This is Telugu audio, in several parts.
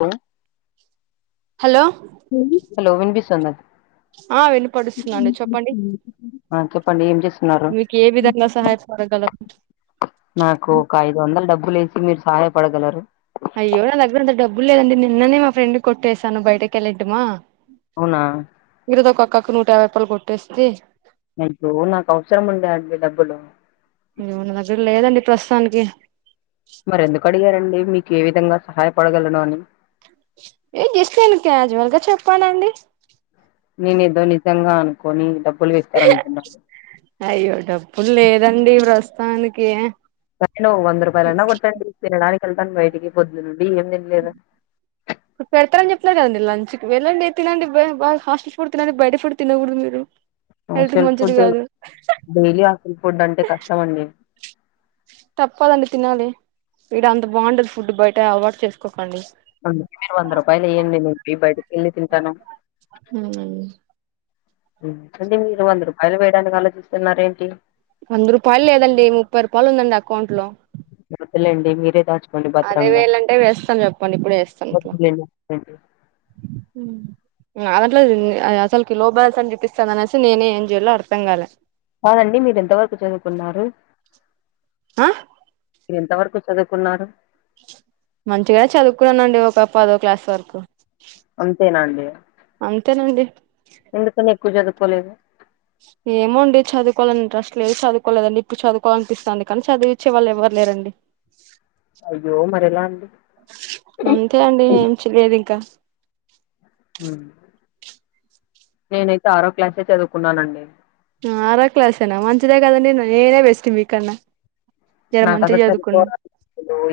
లో హలో హలో విన్పిస్తుందా. ఆ వినపడుస్తుందండి చెప్పండి చెప్పండి ఏం చేస్తున్నారు. ఒక గల నాకు ఒక ఐదు వందల డబ్బులు వేసి మీరు సహాయపడగలరు. అయ్యో నా దగ్గర అంత డబ్బులు లేదండి నిన్ననే మా ఫ్రెండ్ కొట్టేేశాను బయటకి వెళ్ళంటుంగా అవునా అ ఒక అక్కకు నూట యాభై రూపాయలు కొట్టేస్తే మీకు నాకు అవసరం ఉండే అండి డబ్బులు. అయ్యో నా దగ్గర లేదండి ప్రస్తుతానికి మరి ఎందుకు అడిగారండి మీకు ఏ విధంగా సహాయపడగలను అని. ఏదో జస్ట్ క్యాజువల్ గా చెప్పానండి. నేను ఏదో నిజంగా అనుకోని డబ్ అయ్యో డబ్బుల్లేదండి ప్రస్తుతానికి. సవ్ వంద రూపాయలన్నా కొట్టండి తినడానికి వెళ్తాను బయటికి పద్దుండి బిన్న లేదా స్తానండి లంచ్ క వెళ్ళండి తినండి బాగా హాస్టల్ ఫుడ్ తినండి బయట ఫుడ్ తినకూడదు మీరు. హెల్త్ కి హాస్టల్ మంచిది ఫుడ్ కాదు డైలీ హాస్టల్ ఫుడ్ అంటే కష్టమండి. తప్పదండి తినాలి వడ అంత బాగుండదు ఫుడ్ బయట అలవాటు చేసుకో. మీరు వంద రూపాయలు ఇయ్యండి నేను బయటకి వెళ్ళి తింటాను. హ్మ్ హ్మ్ మీరు వంద రూపాయలు వేయడానికి ఆలోచిస్తున్నారేంటి. వంద రూపాయలు లేదండి ముప్పై రూపాయలు ఉందండి అకౌంట్ లో. వద్దులేండి మీరే దాచు అదే వెయ్ లాంటే వేస్తాను చెప్పండి ఇప్పుడే వేస్తాను అట్లా వద్దులేండి వద్దులేండి హ అదట్లో అసలు క లో బ్యాలెన్స్ అని చప్పపిస్తంది అనేసి నేనే ఏం చేయాలో అర్థం కాలే అవునండి మీరు ఎంత వరకు చదువుకున్నారు ఆ మీరు ఎంత వరకు చదువుకున్నారు మంచిగానే చదువుకున్నానండి ఒక ప పదో క్లాస్ వరకు అంతేనాండి అంతేనండి ఎందుకని ఎక్కువ చదువుకోలేదు ట్రస్ట్లు ఏ చదువుకోలేదండి ఇప్పుడు చదువుకోవాలనిపిస్తుంది కానీ చదివించే వాళ్ళ ఎవరురండి అయ్యో మరి ఎలా అండి అంతే అండి ఏం చెలేదు ఇంకా నేనైతే ఆరో క్లాసే చదువుకున్నానండి ఆరో క్లాసేనా మంచిదే కదండడి నేనే బెస్ట్ మీకన్నా జర నాకు అక్కడ మంచిగా చదువుకున్నా చదువుకోరా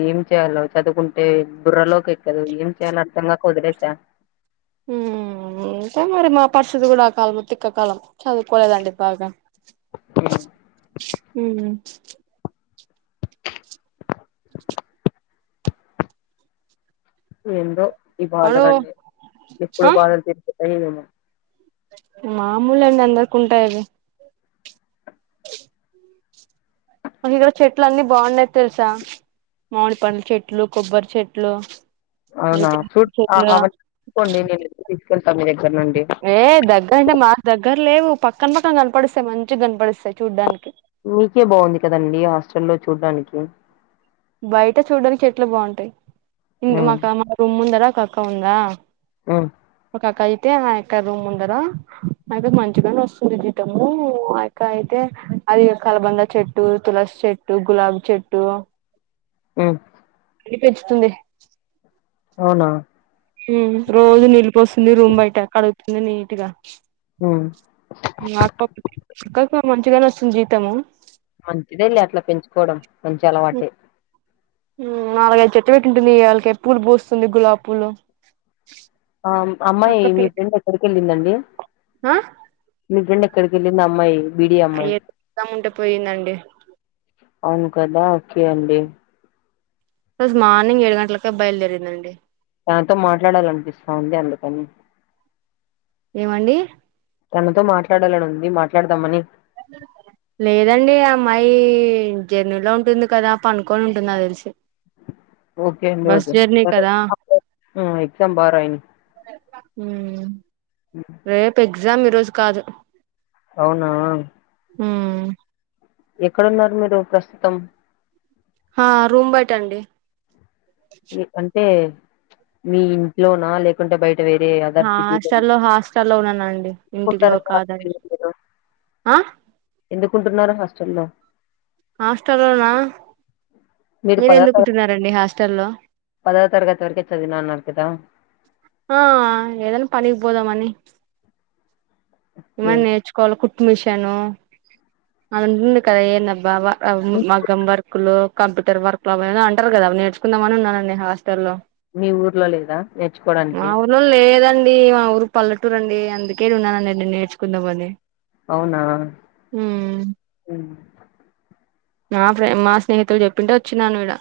ఏం చేయాలో చదువుకుంటే బుర్రలోకి ఏం చేయాలలో అర్థం కాక వదిలేశా ఉ అకాే మరి మా పరిస్థితి కూడా ఆ కాలం తిక్కకాలం చదువుకోలేదండి బాగా హ్మ్. హ ఏందో ఈ అడో బాధలన్నీ ఎప్పుడు బాధలు తిరుకుతాయి ఏమో మామూలు అండి అందరికి ఉంటాయివి ఇడ చెట్లు అన్నిీ బాగుండది తెలుసా మామిడిపండ్ల చెట్లు కొబ్బరి చెట్లు అది అవునా ఫ్రూట్ ఆ! చెలద అవన్నీ తీసుకోండి నేను తీసుకెళ్తా మీ దగ్గర నుండి ఏ దగ్గర అంటే మాకు దగ్గర లేవు పక్కన పక్కన కనపడిస్తాయి మంచి కనపడిస్తాయి చూడ్డానికి మీకే బాగుంది కదండి హాస్టల్లో చూడ్డానికి బయట చూడడానికి చెట్టు బాగుంటాయి ఇం ఉమ్ మాకు మా రూమ్ ఉందదా కక్క ఉందా ఆ ఇక అయితే ఆ ఆక్క రూమ్ ఉందరా ఆ మంచిగానే వస్తుంది జీతమ్ ఆ ఆక్క అయితే అది కలబంద చెట్టు తులసి చెట్టు గులాబ్ చెట్టు ఆ అని పెంచుతుంది అవునా రోజు నీళ్ళుస్తుంది రూమ్ బయట కడుగుతుంది నీట్గా ఉమ్ అక్క అక్కకి మంచిగానే వస్తుంది జీతము మంచిదేళ్ లే అట్లా పెంచుకోవడం మంచి అలవాటే నాలుగైదు చెట్టు పెట్టింటుంది వాళ్ళకిే పూలు పోస్తుంది గులాబ పూలు ఆ అమ్మాయి అక్క మీ పే బ్రెండ్ ఎక్కడికి వెళ్ళిందండి ఆ మీ ఫ్రెండ్ ఇక్కడికి వెళ్ళి అమ్మాయి బీడీ అమ్మాయి అ ఉంట పోయిందండి అవును కదా ఓకే అండి రోజు మార్నింగ్ ఏడు గంటలకే బయలుదరిందండి తాతో మాట్లాడాలనిపిస్తా ఉంది అందుకని ఏమండి తనతో మాట్లాడాలని ఉంది మాట్లాడదామని లేదండి అమ్మాయి జర్నీలో ఉంటుంది కదా పనుకొని ఉంటుంద తెలిసి ఓకే బస్ జర్నీ కదా ఈజీ బాగా రాయి రేపు ఎగ్జామ్ ఈరోజు కాదు అవునా ఆ ఎక్కడున్నారు మీరు ప్రస్తుతం ఆ రూమ్ బయట అండి అంటే మీ ఇంట్లోనా లేకుంటే బయట వేరే అదర్ సిటీలో హాస్టల్లో హాస్టల్లో ఉన్నానండి ఇంటిలో కుంటారండి కాదని హాస్టల్లో మీరు ఆ ఎందుకుంటున్నారు హాస్టల్లో హాస్టల్లోనా మీరు పదో తర ఎందుకుంటున్నారండి హాస్టల్ల్లో పదవ తర్గతి వరకు చదివిన అన్నారుకదా ఆ ఏదైనా పనికి పోదా మని ఓకే ఏమైనా నేర్చుకోవాలి కు ట్టుమిషన్ అలా ఉంటుంది కదా ఏందబ్బా ఆ మీ మగ్గం వర్కులు కంప్యూటర్ వర్క్లు అవి ఏదో అంటారు కదా అవి నేర్చుకుందామని ఉన్నానండి హాస్టల్లో మీ ఊర్లో లేదా ఎ మా ఊర్లో లేదండి మా ఊరు పల్లెటూరండి అందుకే ఉన్నానం నేర్చుకుందామని అవునా హ్మ్ మా ఫ్రె మా స్నేహితులు చెప్పింటే వచ్చినాను ఇడ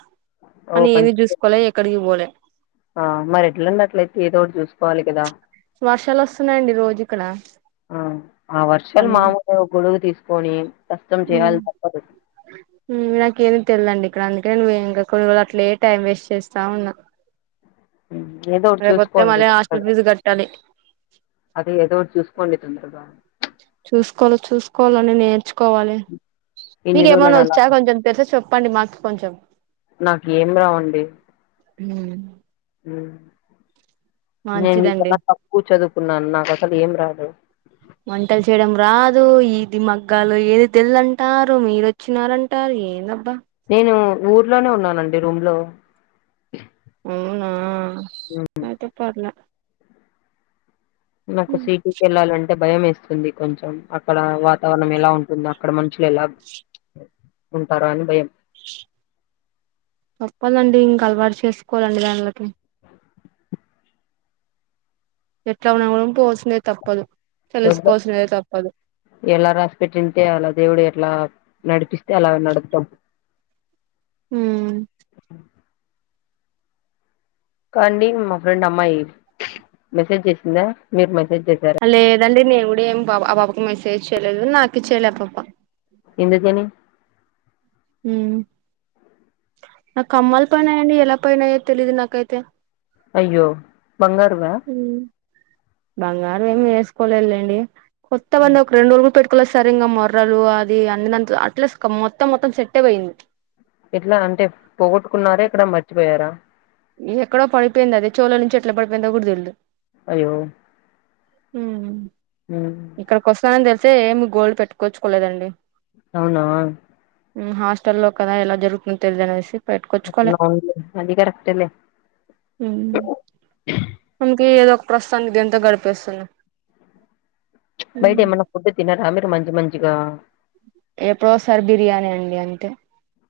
ఓ కానీ ఏమి మంచిదే చూసుకోవాల ఎక్కడికి బోలే ఆ మరి ఎట్లున్నట్లయితే ఏదో ఒకటి చూసుకోవాలి కదా వర్షాలు వస్తున్నాయండి రోజు ఇక్కడ ఆ ఆ వర్షాలు అన్ని మామూలుగా గొడుగు తీసుకొని కష్టం చేయాలి తప్పదు నాకేమీ తెలదండి ఇక్కడ అందుకనే నువ ఇక్కడ కూడా అట్లే టైం వేస్ట్ చేస్తా ఉన్నా ఏదో ఒకటి రేపోతే చూసుకోండి మళ్ళీ హాస్టల్ [unintelligible] ఫీజు కట్టాలి అదే ఏదో ఒకటి చూసుకోండి తొందరగా చూసుకోలి చూసుకోవాలని నేర్చు మీక ఇన్ని ఏమైన్నా రోజులని అలా వచ్చా కొంచెం తెలిసి చెప్పండి మాకు కొంచెం నాకు ఏం రావండి హ్మ్ హ్మ్ నేను మంచిదండి నీకన్నా తక్కువ చదువుకున్నాను నాకు అసలు ఏం రాదు అదో ఇది మగ్గాలు ఏది తెల్ దంటారు మీరు వచ్చినారంటారు ఏందబ్బా నేను ఊర్లోనే ఉన్నానండి రూమ్ లో అవునా అయితే పర్లా నాకు సిటీకి వెళ్ళాలంటే భయం వేస్తుంది కొంచెం అక్కడ వాతావరణం ఎలా ఉంటుంది అక్కడ మనుష ఎట్ల ఎలా ఉంటారో అని భయం చెప్పాలండి ఇంక అలవాటు చేసుకోవాలండి దాంలకి ఎట్లా ఉన్నా కూడా పోవాల్సిందే తప్పదు చూద్దాం తెలుసుకోవాల్సిందే తప్పదు ఎలా రాసి పెట్టి ఉంటే అలా దేవుడు ఎట్లా నడిపిస్తే అలా నడుత్తం హ్మ్ కాండి మా ఫ్రెండ్ అమ్మాయి మెసేజ్ చేసిందా మీరు మెసేజ్ చేసారా లేదండి నేను కూడా ఏం ఆ పాపకు మెసేజ్ చేయలేదు నాకూ చేయలే ఆ పాప ఎందుకని నా కమ్మలు పోయినాయండి ఎలా పోయినాయో తెలీదు నాకైతే అయ్యో బంగారువా ఉమ్ బంగారం ఏమి వేసుకోలే లేండి కొత్తవండి ఒక రెండు రోజులు కూడా పెట్టు మక్కలో సరిగా మొర్రలు అది అన్ని దాని లో అట్లాస్ట్ మొత్తం మొత్తం సెట్టే పోయింది ఎట్లా అంటే పోగొట్టుకున్నారా ఎక్కడ మర్చిపోయారా ఎక్కడో పడిపోయిందది చెవిలోంచి ఎట్లా పడిపోయిందో తెలీదు అయ్యో హ్మ్. ఇక్కడికి వస్తానని తెలిసే ఏమి గోల్డ్ పెట్టుకోచ్చుకోలేదండి అవునా హాస్టెల్లో లో కదా ఎలా జరుగుతుంది తెలిదనేసి [unintelligible] హ్మ్ అంతే ఏదో ప్రస్తుతానికి దీనితో గడిపేస్తున్న బైట ఏమైనా ఫుడ్ తినరా మీరు మంచి మంచి గా ఎప్పుడోసారి బిర్యానీ అండి అంతే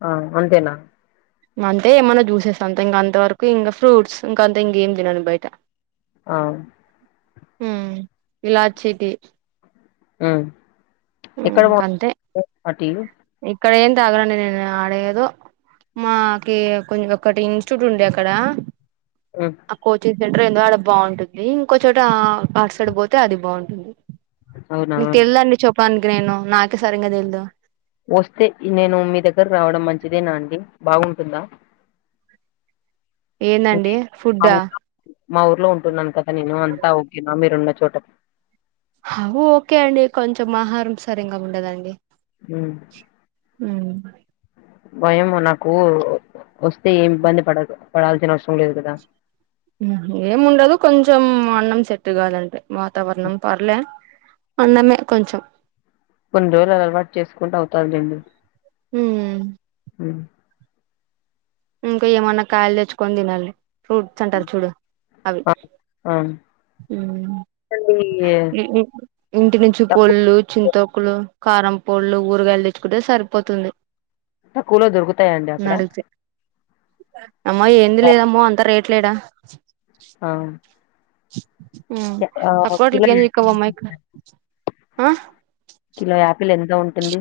ఆ అంతేనా అంతే ఏమన్నా చూసేస్తా అంత ఇంకా అంత వరకు ఇంకా ఫ్రూట్స్ ఇంకా అంత ఇంకేం తినండి బయట ఆ హ ఇలాచ్చటి ఇంక అంతే ఎక్కడటీ [unintelligible] ఇక్కడ ఎన్ థాగను ఆండీ అడ ఎధో మాకి కొంచం ఒకటి ఇన్స్టిట్యూట్ ఉండే అక్కడ ఉమ్ ఆ కోచింగ్ సెంటర్ ఏదో అడ బాగుంటుంది ఇంకో చోట ఆటు సైడ్ పోతే అది బాగుంటుంది అవునా నీకు తెలిదండి చెప్పడానికి నేను నాకే సరిగా తెలిదు వస్తే నేను మీ దగ్గర రావడం మంచిదేనా అండి బాగుంటుదా ఏందండి మా ఫుడ్డా ఊ మా ఊర్లో ఉంటున్నాను కదా నేను అంతా ఓకేనా మీరున్న చోటకి అ ఓకే అండి కొంచెం ఆహారం సరింగా ఉండదండి ఉమ్ ఉమ్ భయం నాకు వస్తే ఏమి ఇబ్బంది పడ పడాల్సిన అవసరం లేదు కదా ఏముండదు కొంచెం అన్నం సెట్టు కాదండి వాతావరణం పర్లే అనమే కొంచం కొన్ని రోజులు అలవాటు చేసుకుంటూ అవుతది లెండి హ హ ఇంకా ఏమన్నా కాయలు తెచ్చుకొని తినాలి ఫ్రూట్స్ అంటారు చూడు అవి ఆ ఆ ఉ అండి, ఇంటి నుంచి తక్కువ పొళ్ళు చింతకులు కారం పళ్ళలు ఊరగాయలు తెచ్చుకుంటే సరిపోతుంది తక్కువలో దొరుకుతాయండి అక్కడ అమ్మో ఏంది లేదమ్మో అంతా రేట్ లేడా ఆ ఆ! కిలో తక్కవట్లకి ఏంది చిక్కవమ్మా ఇక్కడ కిలో యాపిల్ ఎంత ఉంటుంది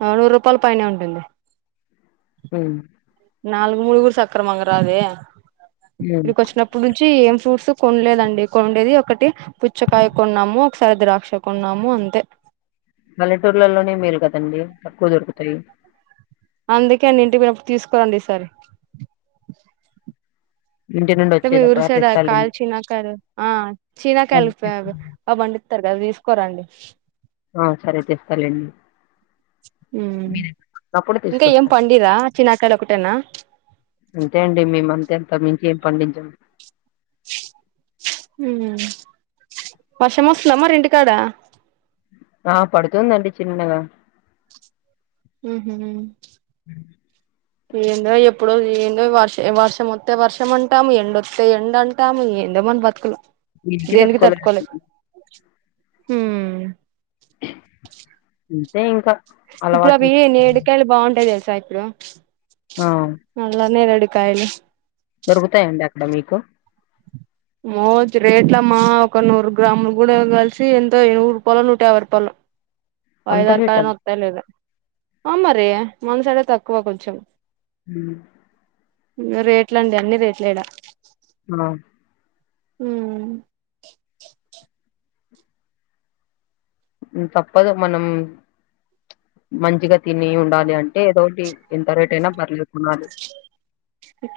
నూరు రూపాయల పైన ఉంటుంది ఉమ్ నాలుగు మూడుగురు సక్రమంగా రాదే హ్మ్. ఇక్కడికి వచ్చినప్పుడు నుంచి ఏం ఫ్రూట్స్ కొంలేదండి కొండేది ఒకటి పుచ్చకాయ కొన్నాము ఒకసారి ద్రాక్ష కొన్నాము అంతే మల్లెటూర్లలోనే మేలు కదండి తక్కువ దొరుకుతాయి అందుకే అండి ఇంటికి పోయినప్పుడు తీసుకోరండి ఈసారి ఇంటి నుండి తమ ఇఊరు వచ్చేటప్పుడు సైడ్ కాల్ తెస్తాలేండి చీనకాయ ఆ చీనకాయల్ అవి పండితార్ కథ తీసుకోరండి ఆ సరే తెస్తాలేండి హ అప్పుడు ఇంకా ఏం తీసుకొస్తాను పండరా చినకాయలు ఒకటేనా అంతే అండి మేము అంతే అంత మించి ఏం పండించం వర్షం వస్తుందమ్ మరి ఇంటికాడ ఆ పడుతుందండి చిన్నగా ఉహు ఏందో ఎప్పుడు ఏందో వర్షం వస్తే వర్షం అంటాము ఎండొస్తే ఎండ్ అంటాము ఏందో [unintelligible] బతుకుల ఎన్కి తట్టుకోలెం హ అంతే ఇంకా ఇప్పుడు అలవాటు అవి చేసు నేడుకాయలు బాగుంటాయి తెలుసా ఇప్పుడు ఆ మళ్ళా నేడు కాయలు దొరుకుతాయండి అక్కడ మీకు మోజు రేట్ల అమ్మా ఒక నూరు గ్రాములు కూడా కలిసి ఎంతో ఎవురు రూపాలో నూట యాభై రూపాలో అంత వయిదారు కాయి రేటా వస్తాయో లేదో అమరి మనసుడే తక్కువ కొంచెం ఉ ఇంగా రేట్లండి అన్ని రేట్లే ఈడ అ ఉ ఉ తప్పదు మనం మంచిగా తిని ఉండాలి అంటే ఏదోటి ఎంత రేట్ అయినా పర్లేదు కొనాలి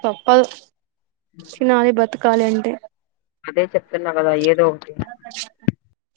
పప్పదు తినాలి బతకాలి అంటే అదే చెప్తున్నా కదా ఏదో ఒకటి